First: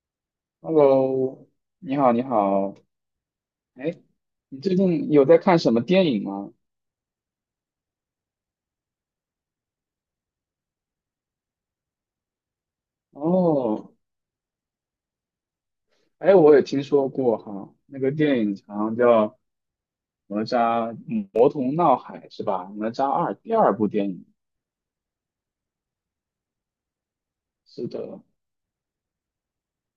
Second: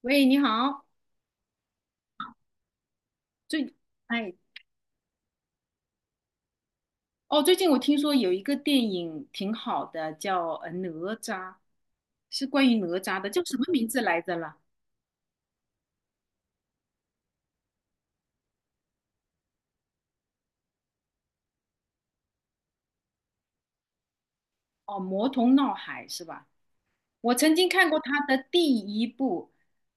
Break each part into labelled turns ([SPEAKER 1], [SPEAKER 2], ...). [SPEAKER 1] 喂，你好。
[SPEAKER 2] Hello，你好，你好。
[SPEAKER 1] 最，
[SPEAKER 2] 哎，
[SPEAKER 1] 哎。
[SPEAKER 2] 你最近有在看什么电影吗？
[SPEAKER 1] 哦，最近我听说有一个电影挺好的，叫《哪吒》，是关于哪吒的，叫什么名
[SPEAKER 2] 哦，
[SPEAKER 1] 字来着了？
[SPEAKER 2] 哎，我也听说过哈，那个电影好像叫《哪吒魔童闹海》是吧？《哪吒二》第二部电影。
[SPEAKER 1] 哦，《魔童闹海》是吧？我曾经
[SPEAKER 2] 是
[SPEAKER 1] 看过他
[SPEAKER 2] 的，
[SPEAKER 1] 的第一部，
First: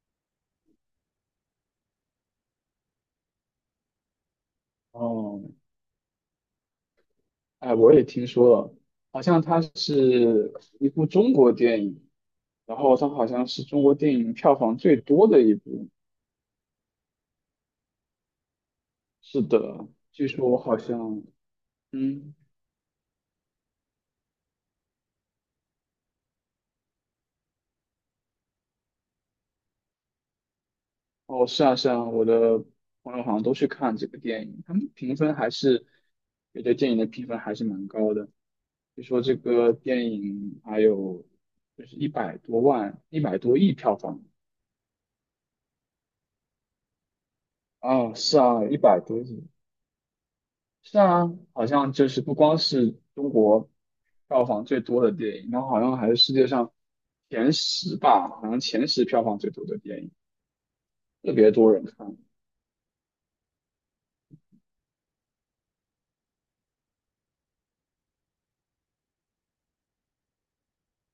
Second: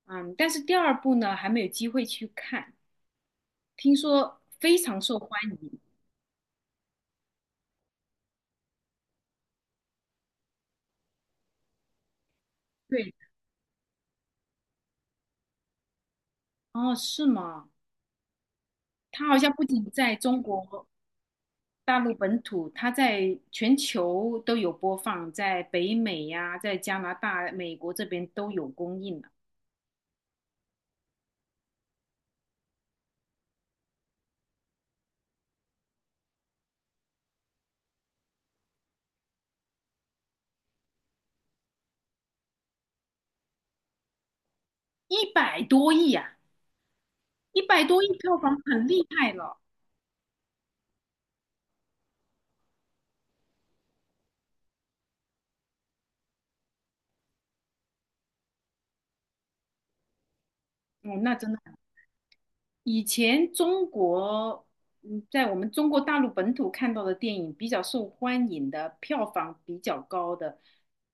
[SPEAKER 1] 嗯，但是第二部呢还没有机会去看，听说非常受欢
[SPEAKER 2] 哦，
[SPEAKER 1] 迎。
[SPEAKER 2] 哎，我也听说了，好像它是一部中国电影，然后它
[SPEAKER 1] 对。
[SPEAKER 2] 好像是中国电影票房最多的一部。
[SPEAKER 1] 哦，是吗？他好
[SPEAKER 2] 是
[SPEAKER 1] 像不
[SPEAKER 2] 的，
[SPEAKER 1] 仅在
[SPEAKER 2] 据
[SPEAKER 1] 中
[SPEAKER 2] 说好
[SPEAKER 1] 国。
[SPEAKER 2] 像，
[SPEAKER 1] 大陆
[SPEAKER 2] 嗯。
[SPEAKER 1] 本土，它在全球都有播放，在北美呀、在加拿大、美国这边都有公映了。
[SPEAKER 2] 哦，是啊，是啊，我的朋友好像都去看这个电影，他们评分还是对这电影的评分还是蛮高的，据说这个电影还有就是一百多万、一百多亿票房
[SPEAKER 1] 一百多亿啊，一百多亿
[SPEAKER 2] 啊，
[SPEAKER 1] 票
[SPEAKER 2] 是
[SPEAKER 1] 房
[SPEAKER 2] 啊，一
[SPEAKER 1] 很
[SPEAKER 2] 百
[SPEAKER 1] 厉
[SPEAKER 2] 多
[SPEAKER 1] 害
[SPEAKER 2] 亿，
[SPEAKER 1] 了。
[SPEAKER 2] 是啊，好像就是不光是中国票房最多的电影，然后好像还是世界上前十吧，好像前十票房最多的电影，
[SPEAKER 1] 哦，那
[SPEAKER 2] 特
[SPEAKER 1] 真
[SPEAKER 2] 别
[SPEAKER 1] 的
[SPEAKER 2] 多
[SPEAKER 1] 很
[SPEAKER 2] 人看。
[SPEAKER 1] 以前中国，嗯，在我们中国大陆本土看到的电影比较受欢迎的，票房比较高的，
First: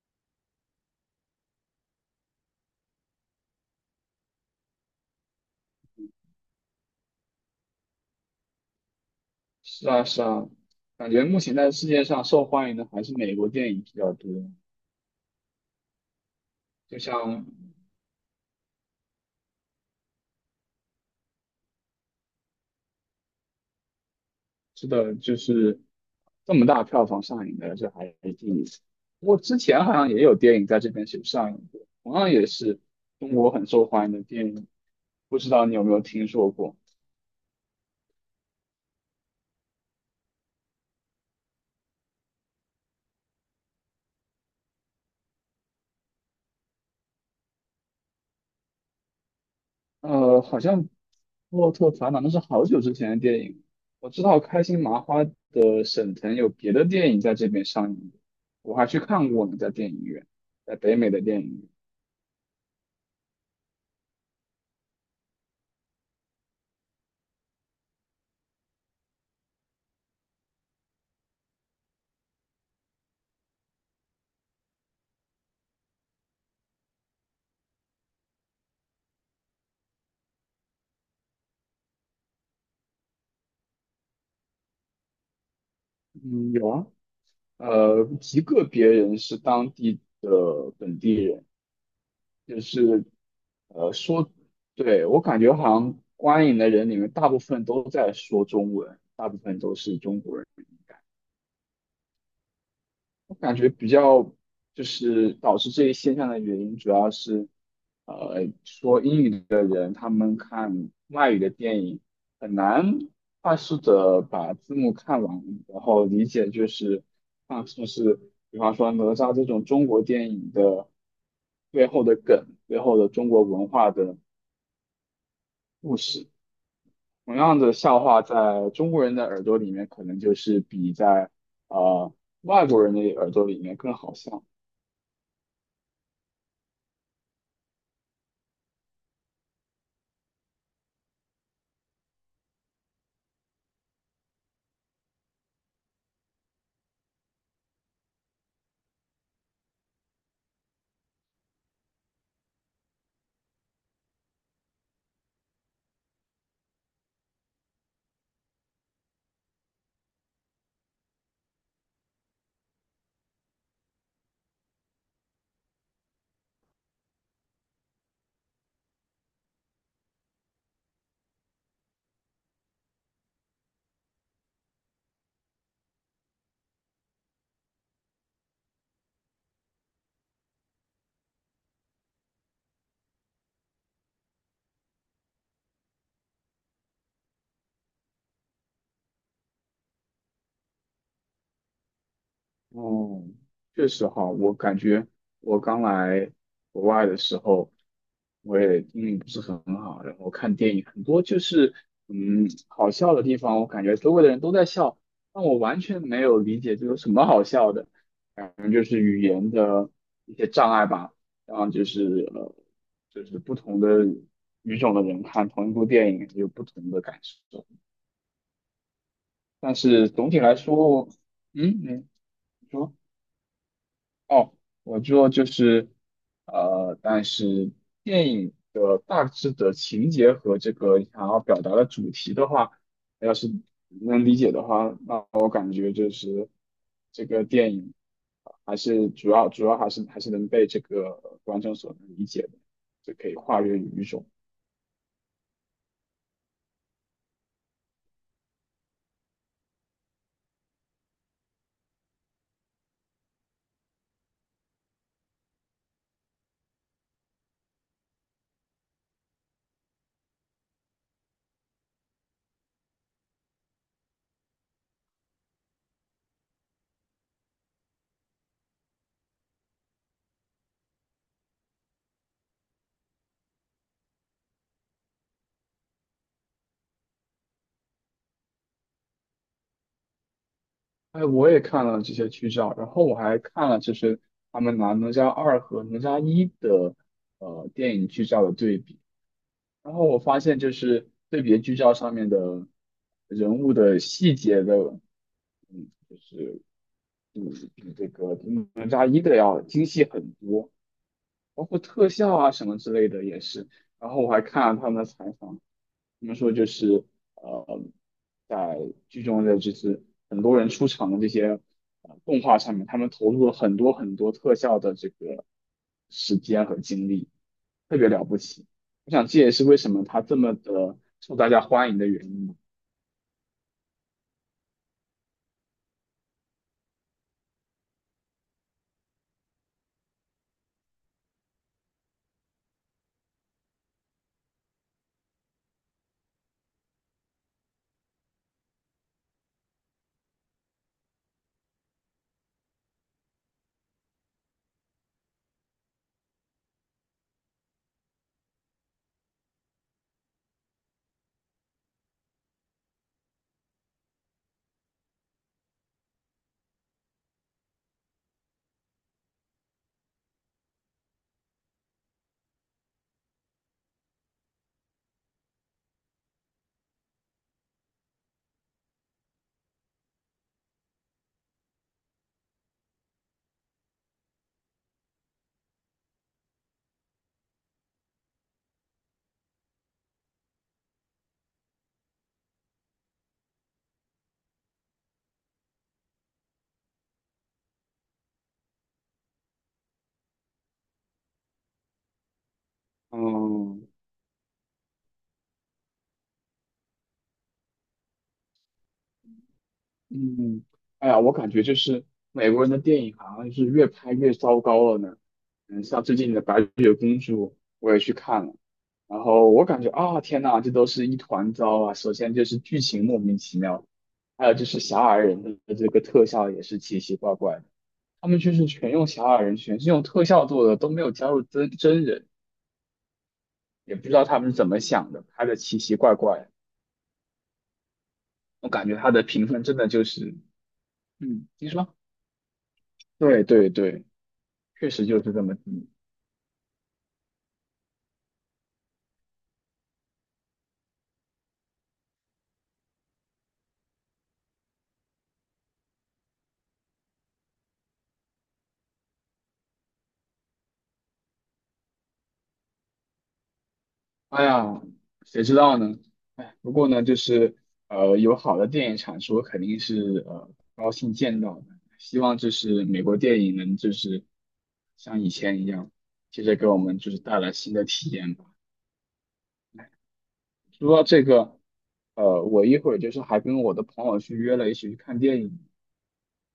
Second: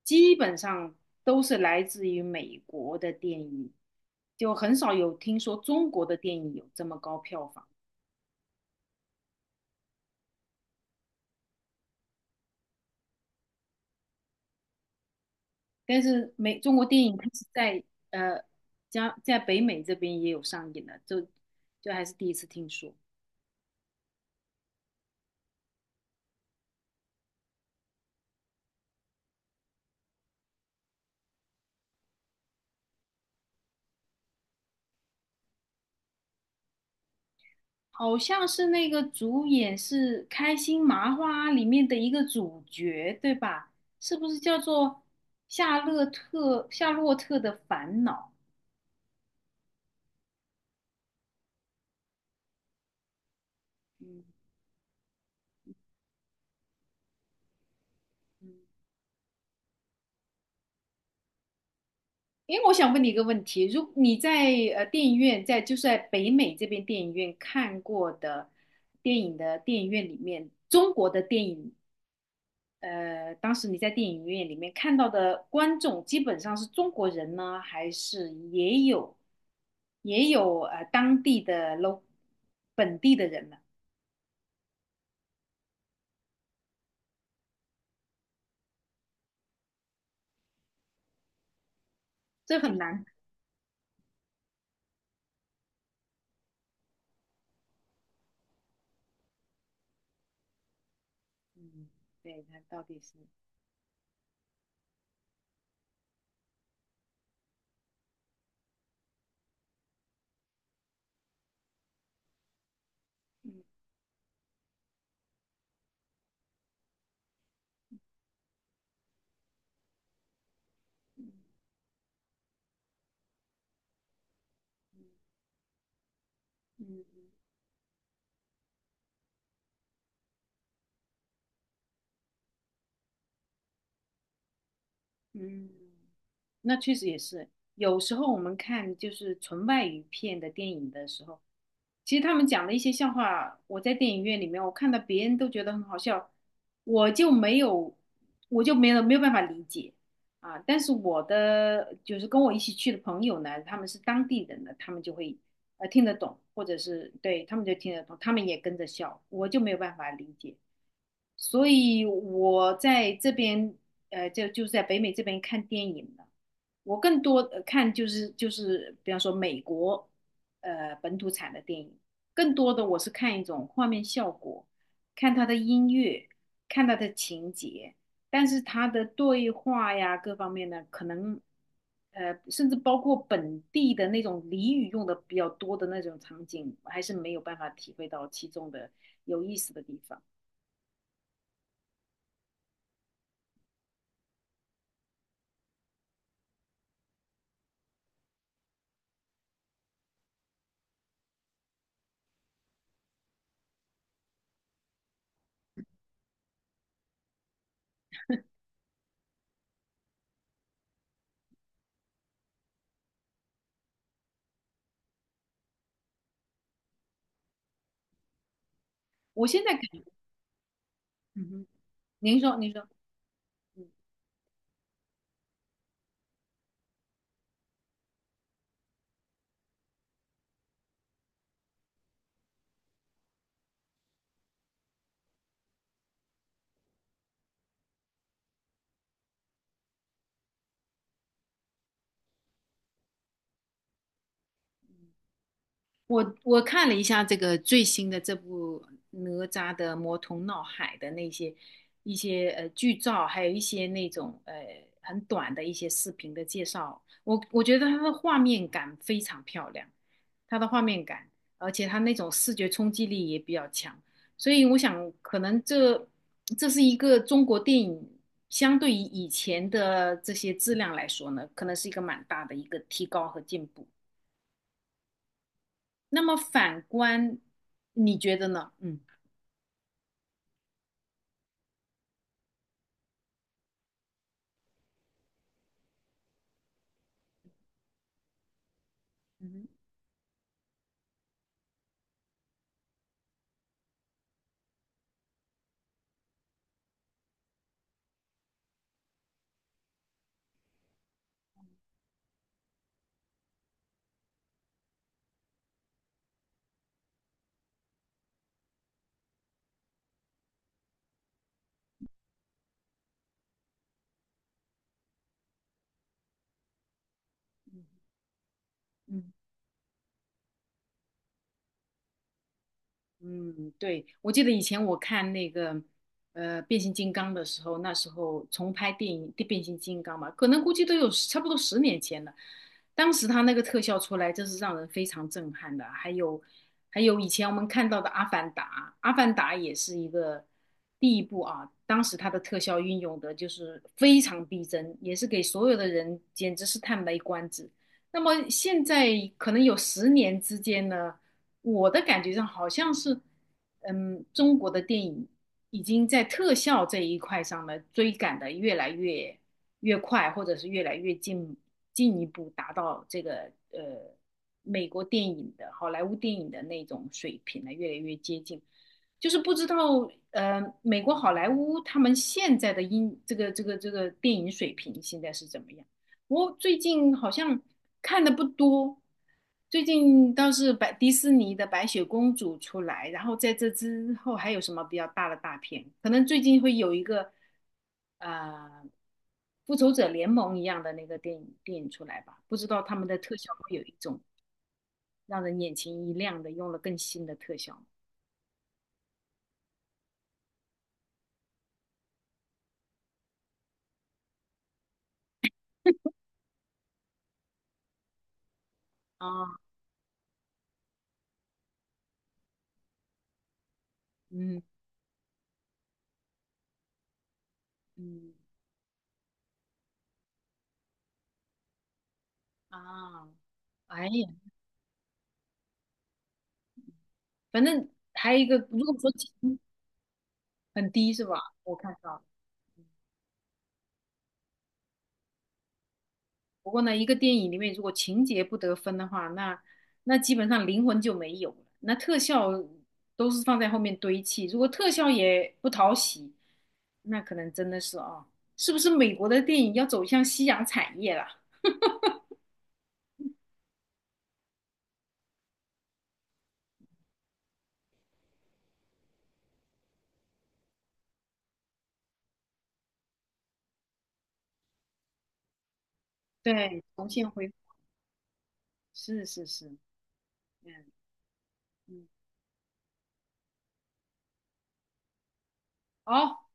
[SPEAKER 1] 基本上都是来自于美国的电影，就很少有听说中国的电影有这么高票房。
[SPEAKER 2] 是啊，是啊，感觉目前在世界上受欢迎的还是美国电影比较多。
[SPEAKER 1] 但是美中国
[SPEAKER 2] 就
[SPEAKER 1] 电影它是
[SPEAKER 2] 像
[SPEAKER 1] 在呃加在北美这边也有上映的，就还是第一次听说。
[SPEAKER 2] 是的，就是这么大票房上映的，这还是第一次。不过之前好像也有电影在这边是有上映过，同样也是中国很受欢迎的电影，不知道你有没有听说过？
[SPEAKER 1] 好像是那个主演是《开心麻花》里面的一个主角，对吧？是不是叫做夏洛特的烦恼？
[SPEAKER 2] 好像《洛特烦恼》那是好久之前的电影。我知
[SPEAKER 1] 嗯。
[SPEAKER 2] 道开心麻花的沈腾有别的电影在这边上映，
[SPEAKER 1] 嗯，
[SPEAKER 2] 我还去看过呢，在电影院，在北美的电影院。
[SPEAKER 1] 因为我想问你一个问题，如你在电影院在就是在北美这边电影院看过的电影的电影院里面，中国的电影当时你在电影院里面看到的观众基本上是中国人呢，还是也有当地的 本地的人呢？
[SPEAKER 2] 嗯，有啊。极个别人是当地的本地人，
[SPEAKER 1] 这
[SPEAKER 2] 就
[SPEAKER 1] 很难。
[SPEAKER 2] 是说，对，我感觉好像观影的人里面大部分都在说中文，大部分都是中国人。
[SPEAKER 1] 嗯，对，他到底是
[SPEAKER 2] 我感觉比较就是导致这一现象的原因，主要是，说英语的人他们看外语的电影很难快
[SPEAKER 1] 嗯
[SPEAKER 2] 速的把字幕看完，然后理解就是啊，就是比方说哪吒这种中国电影的
[SPEAKER 1] 嗯
[SPEAKER 2] 背后的梗，背后的中国文化的故事。
[SPEAKER 1] 嗯。
[SPEAKER 2] 同样的笑话，在中国人的耳朵里面，可能就是比在呃外国人的耳朵里面更好笑。
[SPEAKER 1] 嗯。嗯，那确实也是。有时候我们看就是纯外语片的电影的时候，其实他们讲的一些笑话，我在电影院里面我看到别人都觉得很好笑，我就没有，我就没有办法理解啊。但是我的就是跟我一起去的朋友呢，他们是当地人的，他们就会听得懂，或者是对他们就听得懂，他们也跟着笑，我就没有办法理解。所以我在这边，在北美这边看电影的。我更多看就是，比方说美国，本土产的电影，更多的我是看一种画面效果，看它的音乐，看它的情节，但是它的对话呀各方面呢，可能，甚至包括本地的那种俚语用的比较多的那种场景，我还是没有办法体会到其中的有意思的地方。
[SPEAKER 2] 哦，确实哈，我感觉我刚来国外的时候，我也英语不是很好，然后看电影很多就是好笑的地方，我感觉周围的人都在笑，但我完全没有理解这有什么好笑的，感觉就是语言的一些障碍吧，然后就是呃就是不同的语种的人看同一部电影有不同的感受，
[SPEAKER 1] 我现在
[SPEAKER 2] 但
[SPEAKER 1] 感
[SPEAKER 2] 是总体来说，
[SPEAKER 1] 嗯哼。
[SPEAKER 2] 嗯，
[SPEAKER 1] 您说，
[SPEAKER 2] 你
[SPEAKER 1] 您说。
[SPEAKER 2] 说。
[SPEAKER 1] 嗯。
[SPEAKER 2] 哦，我做就是，但是电影的大致的情节和这个想要表达的主题的话，要是能理解的话，那我感觉就是这个电影还是主要还是能被这个观众所能理解的，就可以跨越语种。
[SPEAKER 1] 我我看了一下这个最新的这部哪吒的魔童闹海的那些一些剧照，还有一些那种很短的一些视频的介绍，我我觉得它的画面感非常漂亮，它的画面感，而且它那种视觉冲击力也比较强，所以我想可能这是一个中国电影相对于以前的这些质量来说呢，可能是一个蛮大的一个提高和进步。那么反观，你觉得呢？嗯。
[SPEAKER 2] 哎，我也看了这些剧照，然后我还看了就是他们拿《哪吒二》和《哪吒一》的电影剧照的对比。
[SPEAKER 1] 嗯。
[SPEAKER 2] 然后我发现就是对比剧照上面的人物的细节的，嗯，就是比比这个比哪吒一的要精细很多，包括特效啊什么之类的也是。然后我还看了他们的采访，怎们说就是呃，在剧中的就是很多人出场的这些动画上面，他们投入了很多特效的这个时间和精力，特别了不起。我想
[SPEAKER 1] 嗯。
[SPEAKER 2] 这也是为什么它这么的受大家欢迎的原因吧。
[SPEAKER 1] 嗯，对，我记得以前我看那个变形金刚的时候，那时候重拍电影《变形金刚》嘛，可能估计都有差不多十年前了。当时他那个特效出来，真是让人非常震撼的。还有还有以前我们看到的《阿凡达》，《阿凡达》也是一个第一部啊，当时它的特效运用的就是非常逼真，也是给所有的人简直是叹为观止。那么现在可能有十年之间呢。我的感觉上好像是，嗯，中国的电影已经在特效这一块上呢追赶的越来越快，或者是越来越进一步达到这个美国电影的好莱坞电影的那种水平呢，越来越接近。就是不知道美国好莱坞他们现在的音这个电影水平现在是怎么样？我最近好像看的不多，最近倒是白迪士尼的《白雪公主》出来，然后在这之后还有什么比较大的大片？可能最近会有一个呃《复仇者联盟》一样的那个电影出来吧？不知道他们的特效会有
[SPEAKER 2] 嗯，
[SPEAKER 1] 一种让人眼前一亮的，用了更新的特效
[SPEAKER 2] 嗯，哎呀，我感觉就是美国人的电影好像是越拍越糟糕了呢。嗯，像最近的《白雪公主》，我也去看了，然后
[SPEAKER 1] 啊。
[SPEAKER 2] 我感觉啊，天呐，这都是一团糟啊！首先就是剧情莫名其妙，还有
[SPEAKER 1] 嗯。
[SPEAKER 2] 就是小矮人的这个特效也是奇奇怪怪的，他
[SPEAKER 1] 嗯。
[SPEAKER 2] 们就是全用小矮人，全是用特效做的，都没有加入真人，
[SPEAKER 1] 啊，
[SPEAKER 2] 也不
[SPEAKER 1] 哎
[SPEAKER 2] 知道
[SPEAKER 1] 呀，
[SPEAKER 2] 他们是怎么想的，拍的奇奇怪怪。
[SPEAKER 1] 反正还有一个，
[SPEAKER 2] 我
[SPEAKER 1] 如
[SPEAKER 2] 感
[SPEAKER 1] 果
[SPEAKER 2] 觉
[SPEAKER 1] 说
[SPEAKER 2] 他的评
[SPEAKER 1] 情
[SPEAKER 2] 分真的就是，
[SPEAKER 1] 很低是吧？
[SPEAKER 2] 嗯，你
[SPEAKER 1] 我
[SPEAKER 2] 说？
[SPEAKER 1] 看到了。
[SPEAKER 2] 对对对。确实就是这么低。
[SPEAKER 1] 不过呢，一个电影里面如果情节不得分的话，那那基本上灵魂就没有了。那特效都是放在后面堆砌，如果特效也不讨喜，那可能真的是啊，是不是美国的电影要走向夕阳产业了？
[SPEAKER 2] 哎呀，谁知道呢？哎，不过呢，就是有好的电影产出，肯定是高兴见到的。希望就是美国电影能就是像以前一样，接着给我
[SPEAKER 1] 对，
[SPEAKER 2] 们
[SPEAKER 1] 重
[SPEAKER 2] 就是
[SPEAKER 1] 现
[SPEAKER 2] 带
[SPEAKER 1] 辉
[SPEAKER 2] 来新的体验吧。
[SPEAKER 1] 是是是。嗯。
[SPEAKER 2] 说到这个，
[SPEAKER 1] 嗯，
[SPEAKER 2] 我一会儿就是还跟我的朋友去约了一起去看电影。
[SPEAKER 1] 好，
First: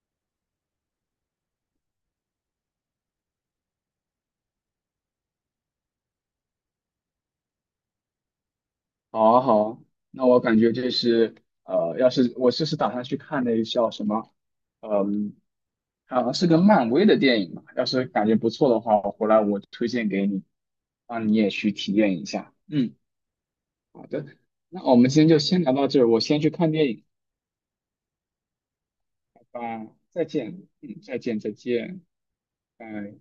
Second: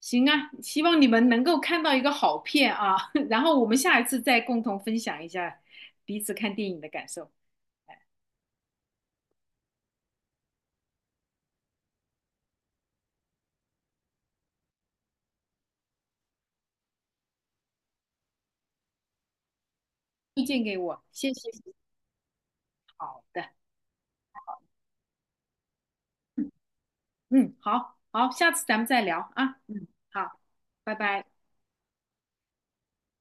[SPEAKER 1] 行啊，希望你们能够看到一个好片啊，然后我们下一次再共同分享一下彼此看电影的感受。
[SPEAKER 2] 好啊好啊，那我感觉就是，要是我就是打算去看那个叫什么，嗯，好像是个漫威的电影嘛，要是感觉不错的话，我回来我推荐给你，
[SPEAKER 1] 推荐给我，
[SPEAKER 2] 让
[SPEAKER 1] 谢
[SPEAKER 2] 你
[SPEAKER 1] 谢
[SPEAKER 2] 也去
[SPEAKER 1] 你。
[SPEAKER 2] 体验一下。嗯，
[SPEAKER 1] 好的。
[SPEAKER 2] 好的，那我们今天就先聊到这儿，我先去看电影，
[SPEAKER 1] 嗯，好好，下次咱们再聊啊。
[SPEAKER 2] 吧，
[SPEAKER 1] 嗯，
[SPEAKER 2] 再
[SPEAKER 1] 好，
[SPEAKER 2] 见，
[SPEAKER 1] 拜
[SPEAKER 2] 嗯，再
[SPEAKER 1] 拜。
[SPEAKER 2] 见，再见，拜。